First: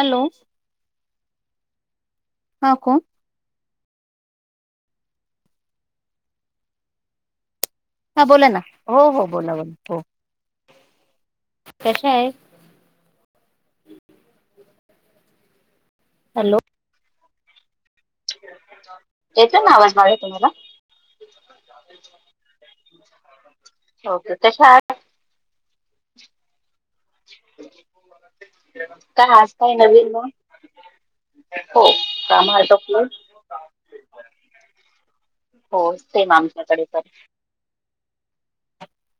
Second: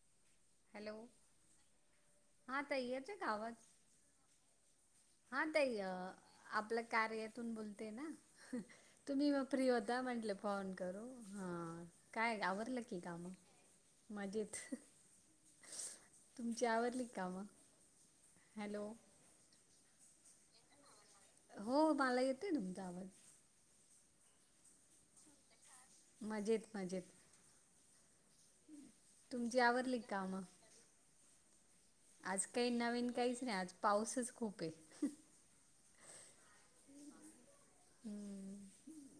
Hello hello, हा ताई, एतोय का आवाज? हा ताई, अ आपल्या कार्यातून बोल तेना हा बोला ना हो हो तुम्ही बोला बोला फ्री हो होता म्हटलं पोन करू. हा कशा आहे? काय आवरलं की काम मजेत, तुमची आवरली कामं? हॅलो एतोय ना आवाज माया तुम्हाला? हो मला येतोय तुमचा आवाज हो का कशा आहात? मजेत, मजेत काय, आज तुमची काय आवरली नवीन म? कामं आज काही नवीन काहीच नाही, आज पाऊसच खूप हे. हो, सेम आमच्याकडे पण हम्म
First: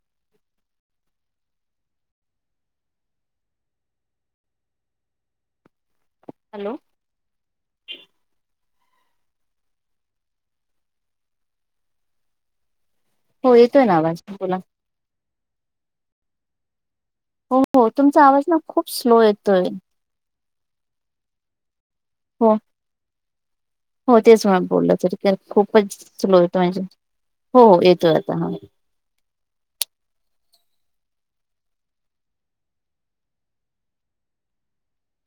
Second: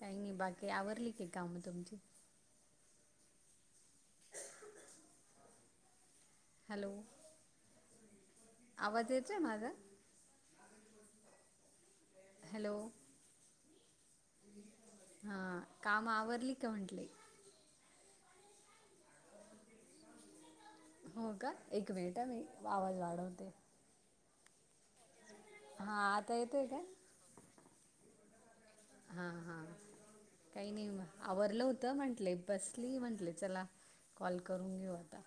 काही नाही बाकी आवरली की काम तुमची? हॅलो, आवाज येतोय माझा? हॅलो हो येतोय ना आवाज, बोला. हा, काम आवरली का म्हंटले? हो हो तुमचा आवाज ना खूप स्लो येतोय. हो का एक मिनिट हं मी हो आवाज वाढवते. हो तेच म बोललं तरी हा खूपच आता स्लो येतोय काय हो हो येतोय आता आ हा, हा काहीनी आवरलं होतं म्हंटले बसली म्हंटले चला कॉल करून घेऊ आता.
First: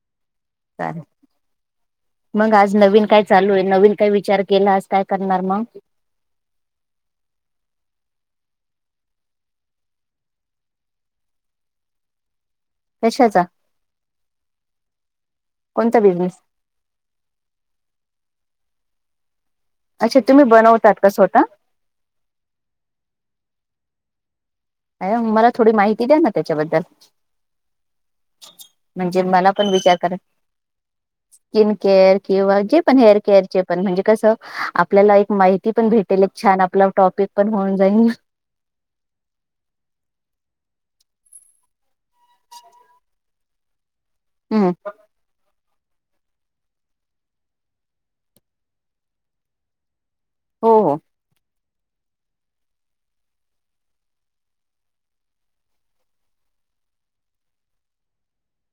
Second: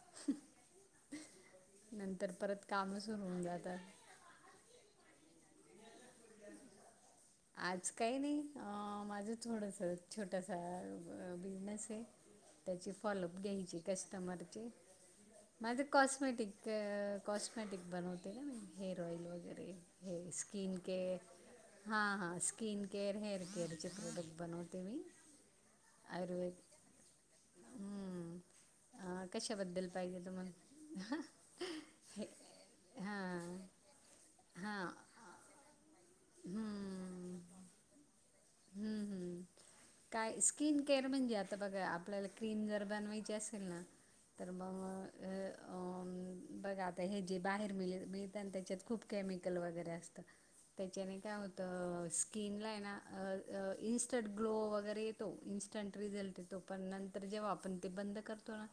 [unintelligible] नंतर मग परत आज कामं नवीन सुरू काय होऊन चालू आहे जातात नवीन काय विचार केला आज काय काय? [unintelligible] आज काही नाही अ माझं थोडस छोटासा बिझनेस हे. त्याची फॉलअप कशाचा घ्यायची कस्टमरची माझ कोणता बिझनेस कॉस्मेटिक कॉस्मेटिक बनवते ना मी हेअर ऑइल वगैरे हे अच्छा तुम्ही स्किन बनवतात का केअर स्वतः? हां skin care hair care product बनवत अ मला थोडी माहिती द्या ना त्याच्याबद्दल हम्म. म्हणजे अं, मला पण कशाबद्दल विचार कर पाहिजे तुम्हाला स्किन केअर हे किंवा जे पण हेअर हां केअरचे पण म्हणजे कसं हां आपल्याला एक माहिती पण भेट ले छान आपलं टॉपिक पण होऊन जाईन. हम्, हम् काय स्किन केअर म्हणजे आता बघा आपल्याला क्रीम जर बनवायची असेल ना तर म हम्म अ बघा आता हे जे बाहेर मिळ मिळतन त्याच्यात खूप केमिकल वगैरे अस हो हो त्याच्याने काय होतं स्किनला हेना इंस्टंट ग्लो वगैरे येतो, इन्स्टंट रिझल्ट येतो, पण नंतर जेव्हा आपण ते बंद करतो ना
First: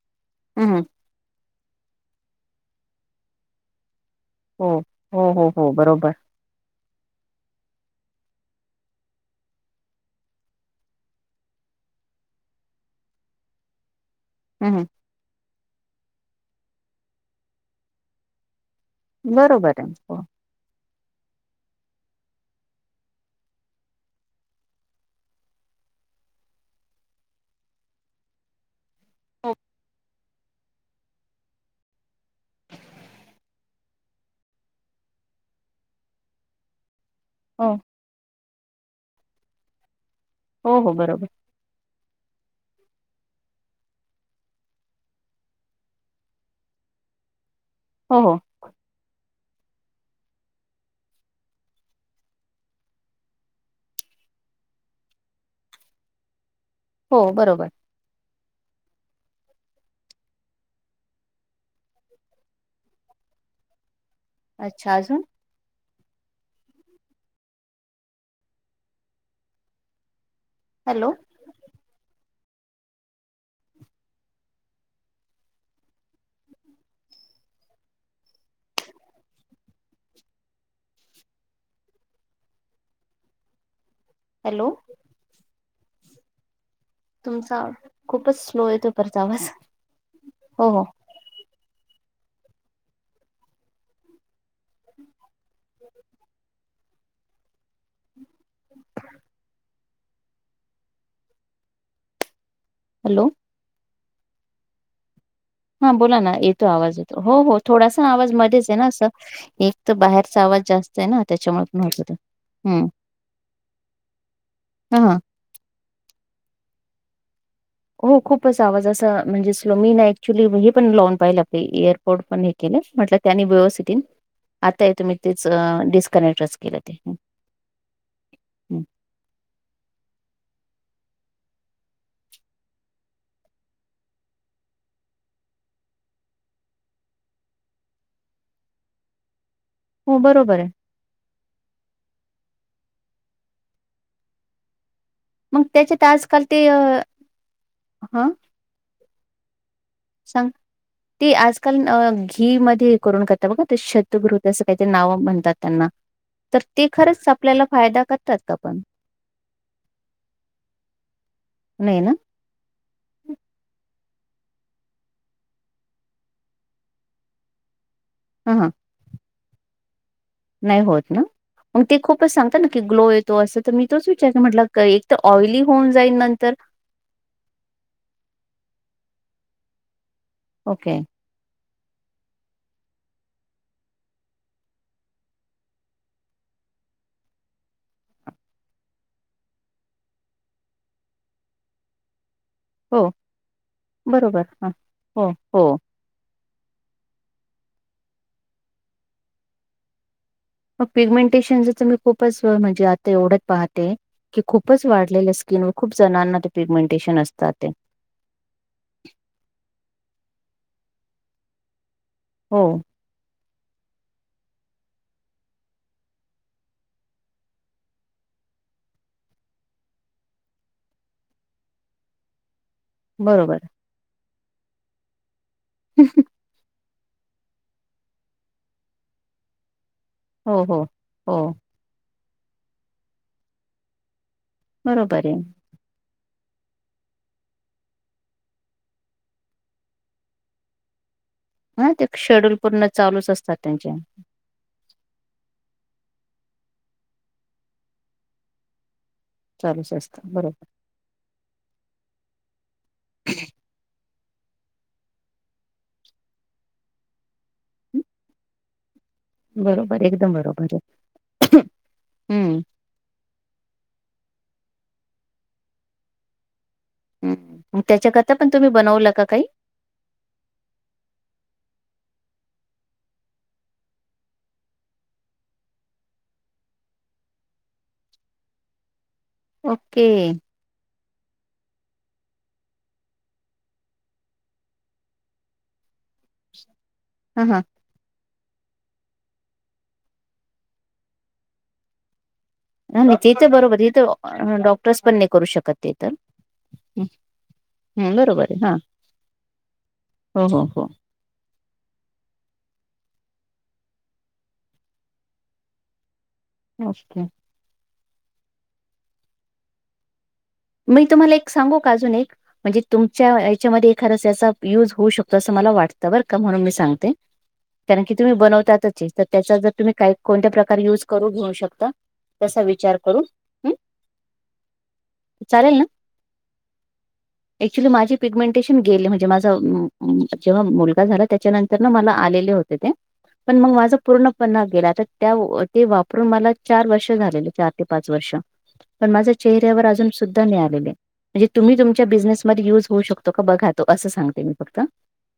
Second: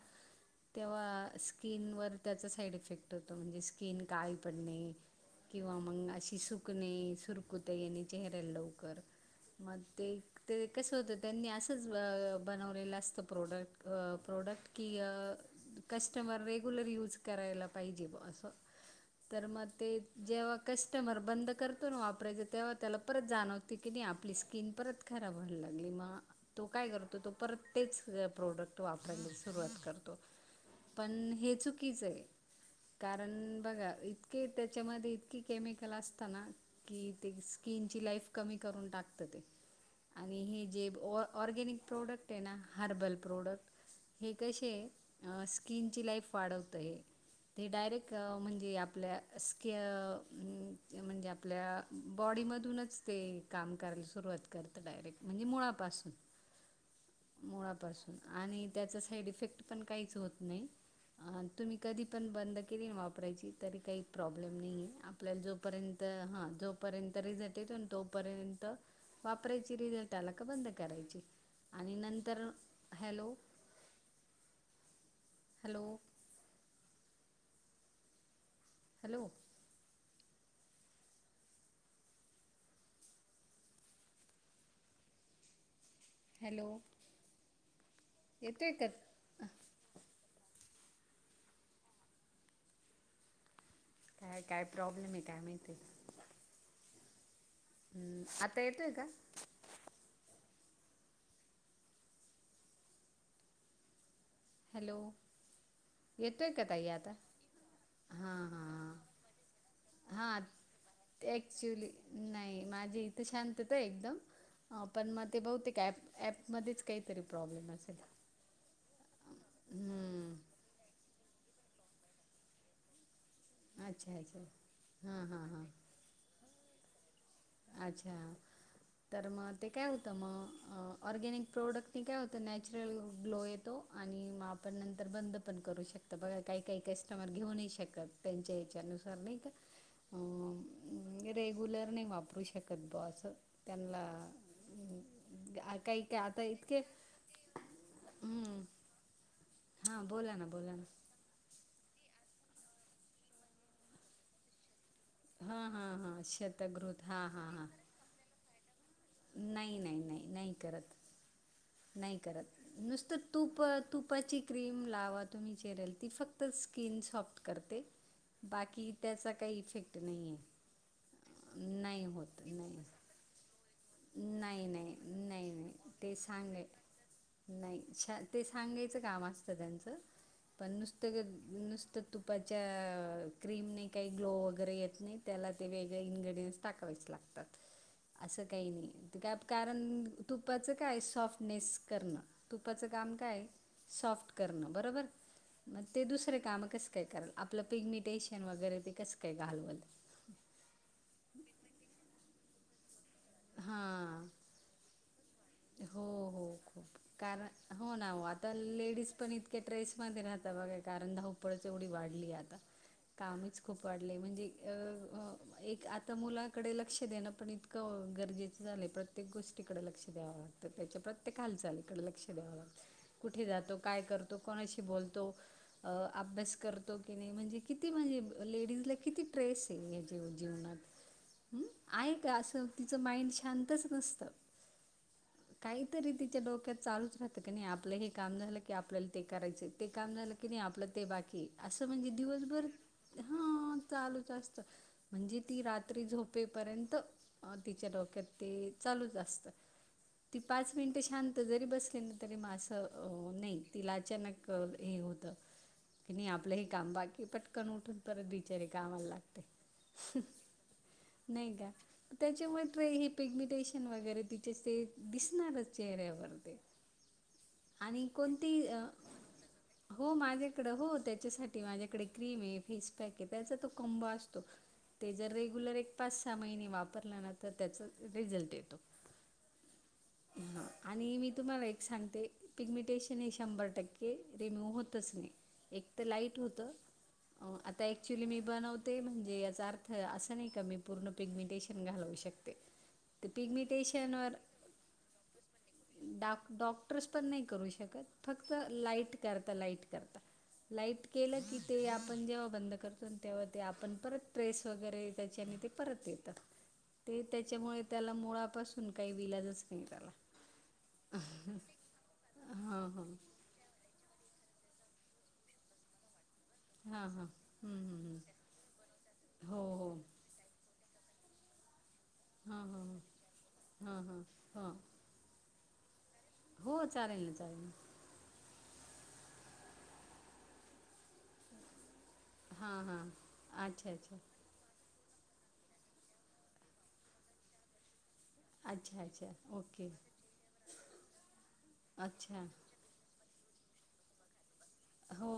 हम्म तेव्हा स्किनवर त्याचा साईड इफेक्ट होत म्हणजे स्किन काळी हो पडणे हो हो हो किंवा मग बरोबर अशी सु सुकणे, सुरकुत्या येणे चेहऱ्याल लवकर मग ते ते कस होतं त्यांनी असंच बनवलेलं असतं प्रोडक प्रोडक्ट हम्म की कस्टमर रेग्युलर यूज करायला पाहिजे ब असं. तर मग बरोबर ते आहे हो जेव्हा कस कस्टमर बंद करतो ना वापरायच तेव्हा त्याला परत जाणवती किनी आपली स्किन परत खराब व्हायला लागली मग तो काय करतो तो परत तेच प्रोडक्ट वापरायला हो सुरवात करतो पण हे चुकीच आहे. कारण बघा इतके त्याच्यामध्ये इतकीे केमिकल असत ना कि ते स्कीिनची लाईफ कमी करून टाकत ते. आणि हे हो जे हो बरोबर ऑर्गॅनिक प्रोडक्ट आहे ना हर्बल प्रोडक्ट हे कसे स्किनची लाईफ वाढवतय. ते डायरेक्ट हो हो म्हणजे आपल्या स्कि म्हणजे आपल्या बॉडीमधूनच ते काम करायला सुरुवात करत डायरेक्ट म्हणजे मुळापासून हो बरोबर. मुळापासून आणि त्याचा साईड इफेक्ट पण काहीच होत नाही. अ तुम्ही कधी पण बंद केली वापरायची तरी काही प्रॉब्लेम नाही अच्छा आहे अजून आपल्याला जोपर्यंत हां जोपर्यंत रिझट येतो आणि तो पर्यंत वापरायची रिझल्ट आला का बंद हॅलो करायची आणि नंतर hello. Hello. Hello. Hello. Hello. तुमचा खूपच स्लो येतोय का येतो परर्तवाज हो हो काय काय प्रॉब्लेम आहे काय माहिती हम्म आता येतय का? हॅलो. हॅलो. हा बोला ना येतोय का येतो ताई आवाज आता येतो हो हो थोडासा आवाज हां मध्येच हां आहे ना हां असं एक बाहेरचा आवाज जास्त आहे ना त्याच्यामुळे पण ऍक्च्युली होत ते नाही हं माझी इथे शांतता एकदम. हां पण हां मग ते बहुतेक ॲप ऍप मध्येच काहीतरी प्रॉब्लेम असेल. हो खूपच आवाज अस म्हणजे मी हम्म नाक्च्युली हे पण ल अहिल्याबाई एअरपोर्ट पण हे केले म्हटलं परत त्यानी व्यवस्थित येईल अच्छा अच्छा आता य तुम्ही हां तेच हां हां डिस्कनेक्टच केलं ते. अच्छा हं तर मग ते काय होतं मग अ ऑरगॅनिक प्रोडक्टने काय होतं नॅचरल ग्लो येतो. आणि आपण नंतर बंद पण करू शकतो. तर बघा, काही काही कस्टमर घेऊनही शकत त्यांच्या इच्छेनुसार नाही का? हो बरोबर आहे. अ रेग्युलर नाही वापरू शकत बॉ अस त्यांना मग अं, काही त्याच्यात काय आता आजकाल ते इतके हा हा बोला ना बोला ना. कान घी मध्ये करून करता बघा शतगृत असं का नाव म्हणतात हां त्यांना हां हां तर ते शतगृत हां खरंच हां आपल्याला हां फायदा करतात का पण? नाही नाही नाही नाही करत नाही करत नुसतं तूप तुपाची क्रीम लावा तुम्ही चेहऱ्याला ती फक्त स्किन सॉफ्ट करते. हां, हां. बाकी त्याचा काही इफेक नाही होत ना मग ते नाही खूपच होत सांगतात ना की नाही. ग्लो येतो अस तर मी तोच विचारते म्हटलं नाही नाही एक तर नाही ऑइली नाही होऊन जाईल ते नंतर सांग नाही ते सांगायचं काम असतं त्यांचं पण ओके. नुसतस तर तुपाच्या क्रीमने काही ग्लो वगैरे येत नाही, त्याला ते वेगळे इनग्रेडियनट्स टाकावे लागतात असं काही नाही का कारण तुपाच काय सॉफ्टनेस करणं तुपाचं हो, काम काय सॉफ्ट बरोबर. हां. करणं बरोबर हो, हो. मग ते दुसरे काम कस काय करल आपलं पिगमिटेशन वगैरे ते कस काय घालव? मग पिगमेंटेशनच त मी खूपच म्हणजे आता एवढच पाहते हां की खूपच वाढलेलं अस हो हो खूप कारण ते. हो ना हो आता लेडीज पण इतक्या ट्रेस म राहत. बघ कारण धावपळचवढी वाढली आता हो, कामच खूप वाढले. म्हणजे अ एक आता मुलाकडे लक्ष देणं पण इतकं गरजेचं. झाले प्रत्येक गोष्टीकडे लक्ष द्यावं लागतं. त्याच्या प्रत्येक हालचालीकडे लक्ष द्यावा लागत. कुठे बरोबर. जातो काय करतो? तो कोणाशी बोलतो? अ अभ्यास करतो की नाही? म्हणजे किती म्हणजे, लेडीज ला किती ट्रेस हो, हो. जीवनात् हो, आहे का असं तिचं माइंड शांतच नसतं. बरोबर. आहे. काहीतरी त डोक्यात चालू च रात की नाही. आपलं हे काम झालं की आपल्याला ते करायचय. ते काम झालं की नाही आपलं बाकी असं हां, ते म्हणजे शेड्यूल दिवसभर पूर्ण चालूच असतात हा त्यांचे. चालूच असत म्हणजे ती रात्री झोपेपर्यंत तिच्या डोक्यात ते चालूच अस चालूच अस्त. ती पाच मिनिट शांत जरी बसली ना. तरी मा असं नाही तिला अचानक हे होत, की नाही आपलं हे काम बाकी पटकन उठून परत बिचारे कामाला लागत बरोबर, ते. एकदम बरोबर आहे. नाही का? हं, त्याच्यामुळ हे पिगमिटेशन वगैरे वगैरे ति ते दिसणारच चेहऱ्यावर ते. आणि त्याच्याकरता पण कोणती तुम्ही अ बनवलं का काही? हो माझ्याकडें हो त्याच्यासाठी माझ्याकडे क्रीम आहे फेस पॅक आहे त्याचा तो कोंबों असतो ते जर रेगुलर एक पाच सहा महिने वापरलं ना तर त्याचा रिझल्ट येतो. ओके हां आणि मी तुम्हाला एक सांगते पिगमिटेशन हे शंभर टक्के रिमूव्ह होतच नाही.. एक तर लाईट होत हा हा आता ऍक्च्युली मी बनवते म्हणजे याचा अर्थ असं नाही का मी पूर्ण पिगमेंटेशन घालू शकते नाही नाही ते तर बरोबर त तर डॉक्टर्स पण नाही करू शकत ते तर डॉ हं, डॉक्टर्स पण नाही करू शकत हं. बरोबर फक्त आहे हा लाईट करता लाईट करता हो हो हो लाईट केलं की ते आपण जेव्हा बंद करतो तेव्हा ते आपण परत ट्रेस वगैरे त्याची आणि ते परत येतात ओके ते त्याच्यामुळे त्याला मुळापासून काही विलाजच नाही त्याला मी तुम्हाला एक सांगू का अजून एक म्हणजे हां हां तुमच्या याच्यामध्ये एखाद सहसा युज होऊ शकतो असं मला वाटतं म्हणून मि हां सांगते हां हं, हं, कारण की हं. तुम्ही बनवतात चीक हो हो करू घेऊ शकता तसा हां हां विचार करून हां हां हां चालेल ना हो चालेल ना चालेल एक्च्युली ना माझी पिग्मीटेंशन मि गेले म्हणजे माझं जेंव्हा मुलगा झाला त्याच्या नंतर मला आलेले होते हां ते हां पण मग अच्छा माझ अच्छा पूर्ण पण गेला त्या ते वापरून मला चार वर्ष झालेले चार ते पाच वर्ष अच्छा पण अच्छा माझ्या चेहऱ्यावर ओके अजून सुद्धा मिळालेले म्हणजे तुम्ही तुमच्या अच्छा बीजिनेस मध्ये यूज होऊ शकतो का बघा तो असं सांगते मी फक्त. हो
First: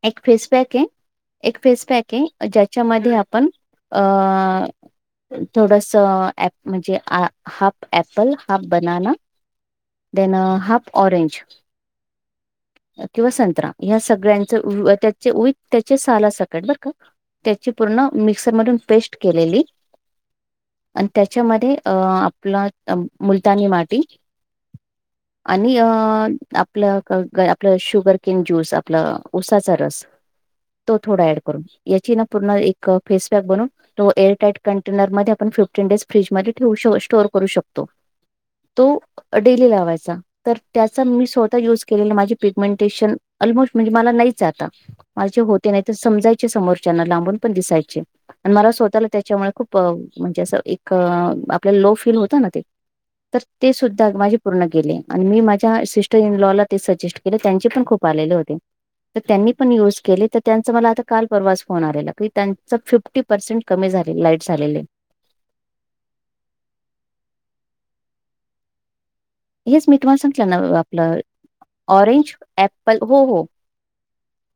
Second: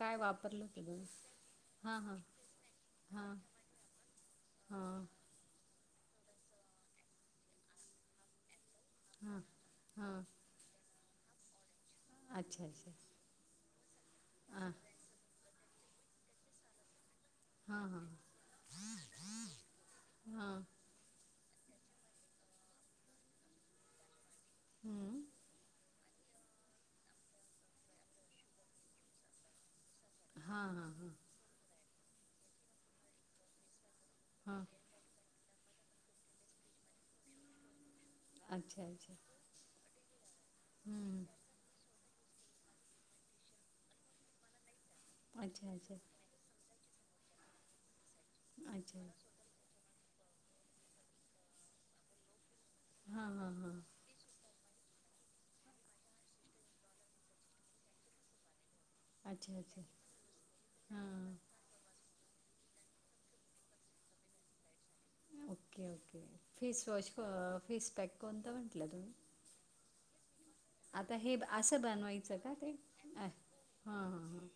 काय एक फेस वापरलं पॅक आहे तुम्ही एक फेस हां पॅक हां आहे ज्याच्यामध्ये हां आपण अ हां थोडस म्हणजे हाफ ऍपल हाफ बनाना हां हां देन हाफ ऑरेंज अच्छा अच्छा किंवा संत्रा ह्या सगळ्यांच हां त्याचे वि त्याचे साला सकट बर का त्याची हां हां पूर्ण मिक्सर मधून पेस्ट केलेली हां आणि त्या त्याच्यामध्ये आपला मुलतानी माती हां आणि आपलं आपलं शुगर किन ज्यूस आपला उसाचा रस हां तो हां थोडा ऍड करून याची ना पूर्ण एक फेस पॅक बनून तो एअर टाईट हां कंटेनरमध्ये आपण फिफ्टीन डेज फ्रीजमध्ये ठेवू स्टोअर करू शकतो. अच्छा तो अच्छा डेली लावायचा तर त्याचा हम्म मी स्वतः युज के माझे पिगमेंटेशन ऑलमोस्ट म्हणजे मला नाहीच आता मला जे होते अच्छा नाही अच्छा समजायचे समोर ज्यांना लांबून पण दिसायचे आणि मला अच्छा स्वतःला त्याच्यामुळे खूप म्हणजे असं एक आपल्याला लो फीलल होत ना ते हां तर हां ते हां सुद्धा माझे पूर्ण गेले आणि मी माझ्या सिस्टर इन लॉ ला ते सजेस्ट केले त्यांचे पण खूप आलेले केले होते तर त्यांनी अच्छा पण अच्छा युज केले तर त्यांचं मला काल हां परवाच फोन आलेला त्यांच फिफ्टी पर्सेंट कमी झाल लाईट झालेले ओके ओके फेसवॉश फेसपॅक कोणता म्हटलं तुम्ही येस मी तुम्हाला सांगते आता हे असं बनवायचं का ते ऍप्पल हो अ हो ह ह ह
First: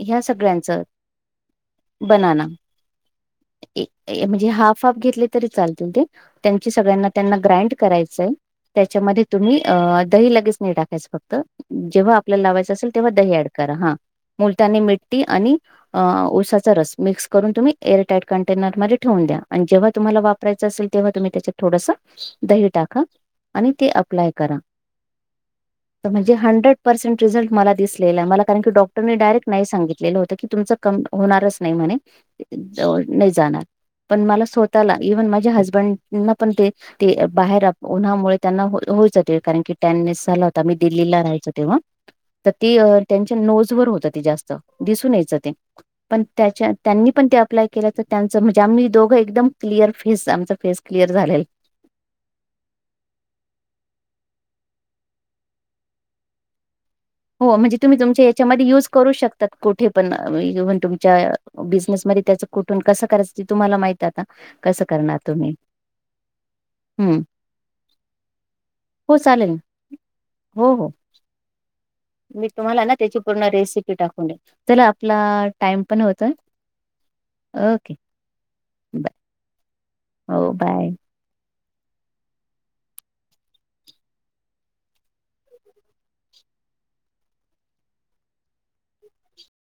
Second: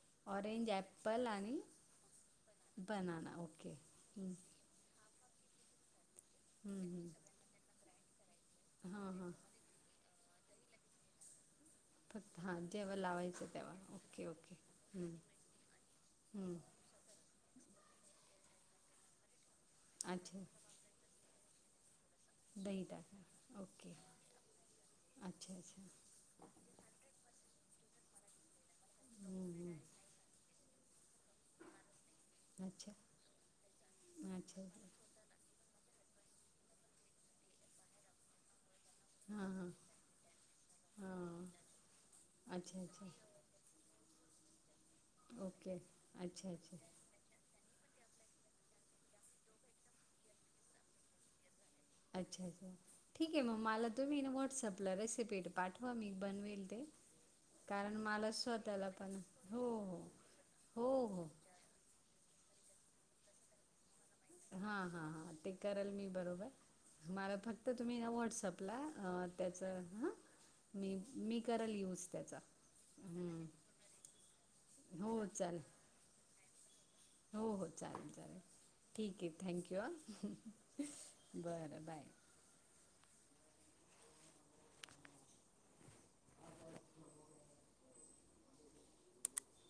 ह्या ऑरेंज सगळ्यांचं ऍप्पल आणि बनाना बनाना ओके हं, म्हणजे हाफ हफ घेतले तरी चाल ते त्यां हं, सगळ्यांना हं. त्यांना ग्राड करायंय हां त्याच्यामध्ये हां तुम्ही दही लगेच नाही टाकायचं फक्त जेव्हा फक्त आपल्याला हां लावायचं असेल जेव्हा तेव्हा दही लावायचं ऍड तेव्हा करा हा ओके ओके मुलट्यानी हं, मिट्टी आणि हं. ओसाचा रस मिक्स करून तुम्हीअरटाईट कंेरध्येेवून द्या जव्हाुम्हाला अच्छा वापरायचंेल तेव्हा तुम्ही त्याच्या थोडं दही टाका आणि ते अप्लाय करा अच्छा अच्छा म्हणजे हंड्रेड पर्सेंट रिझल्ट मला दिलेला मलाण डॉटर डायरेक्ट हं, नाही हं. सांगितलेलं होत की तुमचं होणारच नाही म्हणे अच्छा नाही जाणार पण मला अच्छा स्वतःला हां इव्हन माझ हजबंड ना पण ते बाहेर उन्हामुळे त्यांना होयचं ते कारण हां की टॅननेस झाला होता मी दिल्लीला हां राहायचं तेव्हा तर ते अच्छा अच्छा त्यांच्या नोज वर होत जास्त दिसून यायचं ते ओके पण अच्छा अच्छा त्यांनी पण ते अप्लाय तर त्यांच म्हणजे आम्ही दोघं एकदम क्लिअर फेस आमचा फेस क्लिअर झालेल अच्छा अच्छा ठीक आहे मग मला तुम्ही व्हॉट्सअपला रेसिपी पाठवा मी बनवेल ते हो म्हणजे कारण तुम्ही तुमच्या मला याच्यामध्ये युज स्वतःला करू पण शकता हो कुठे पण हो हो तुमच्या हो बिझनेसमध्ये त्या कुठून कस करायचं तुम्हाला माहिती हा हा हा ते करेल मी बरोबर हम्म. मला फक्त तुम्ही ना व्हॉटसअपला हो चालेल. त्याच ह हो हो. मी मी कराल यऊज मी तुम्हाला ना त्याची पूर्ण रेसिपी टाकून दे चला आपला हो चालेल टाइम पण होत हो हो चालेल चालेल बाय ठीक आहे थँक यू हो बाय. ह बर बाय [inaudible]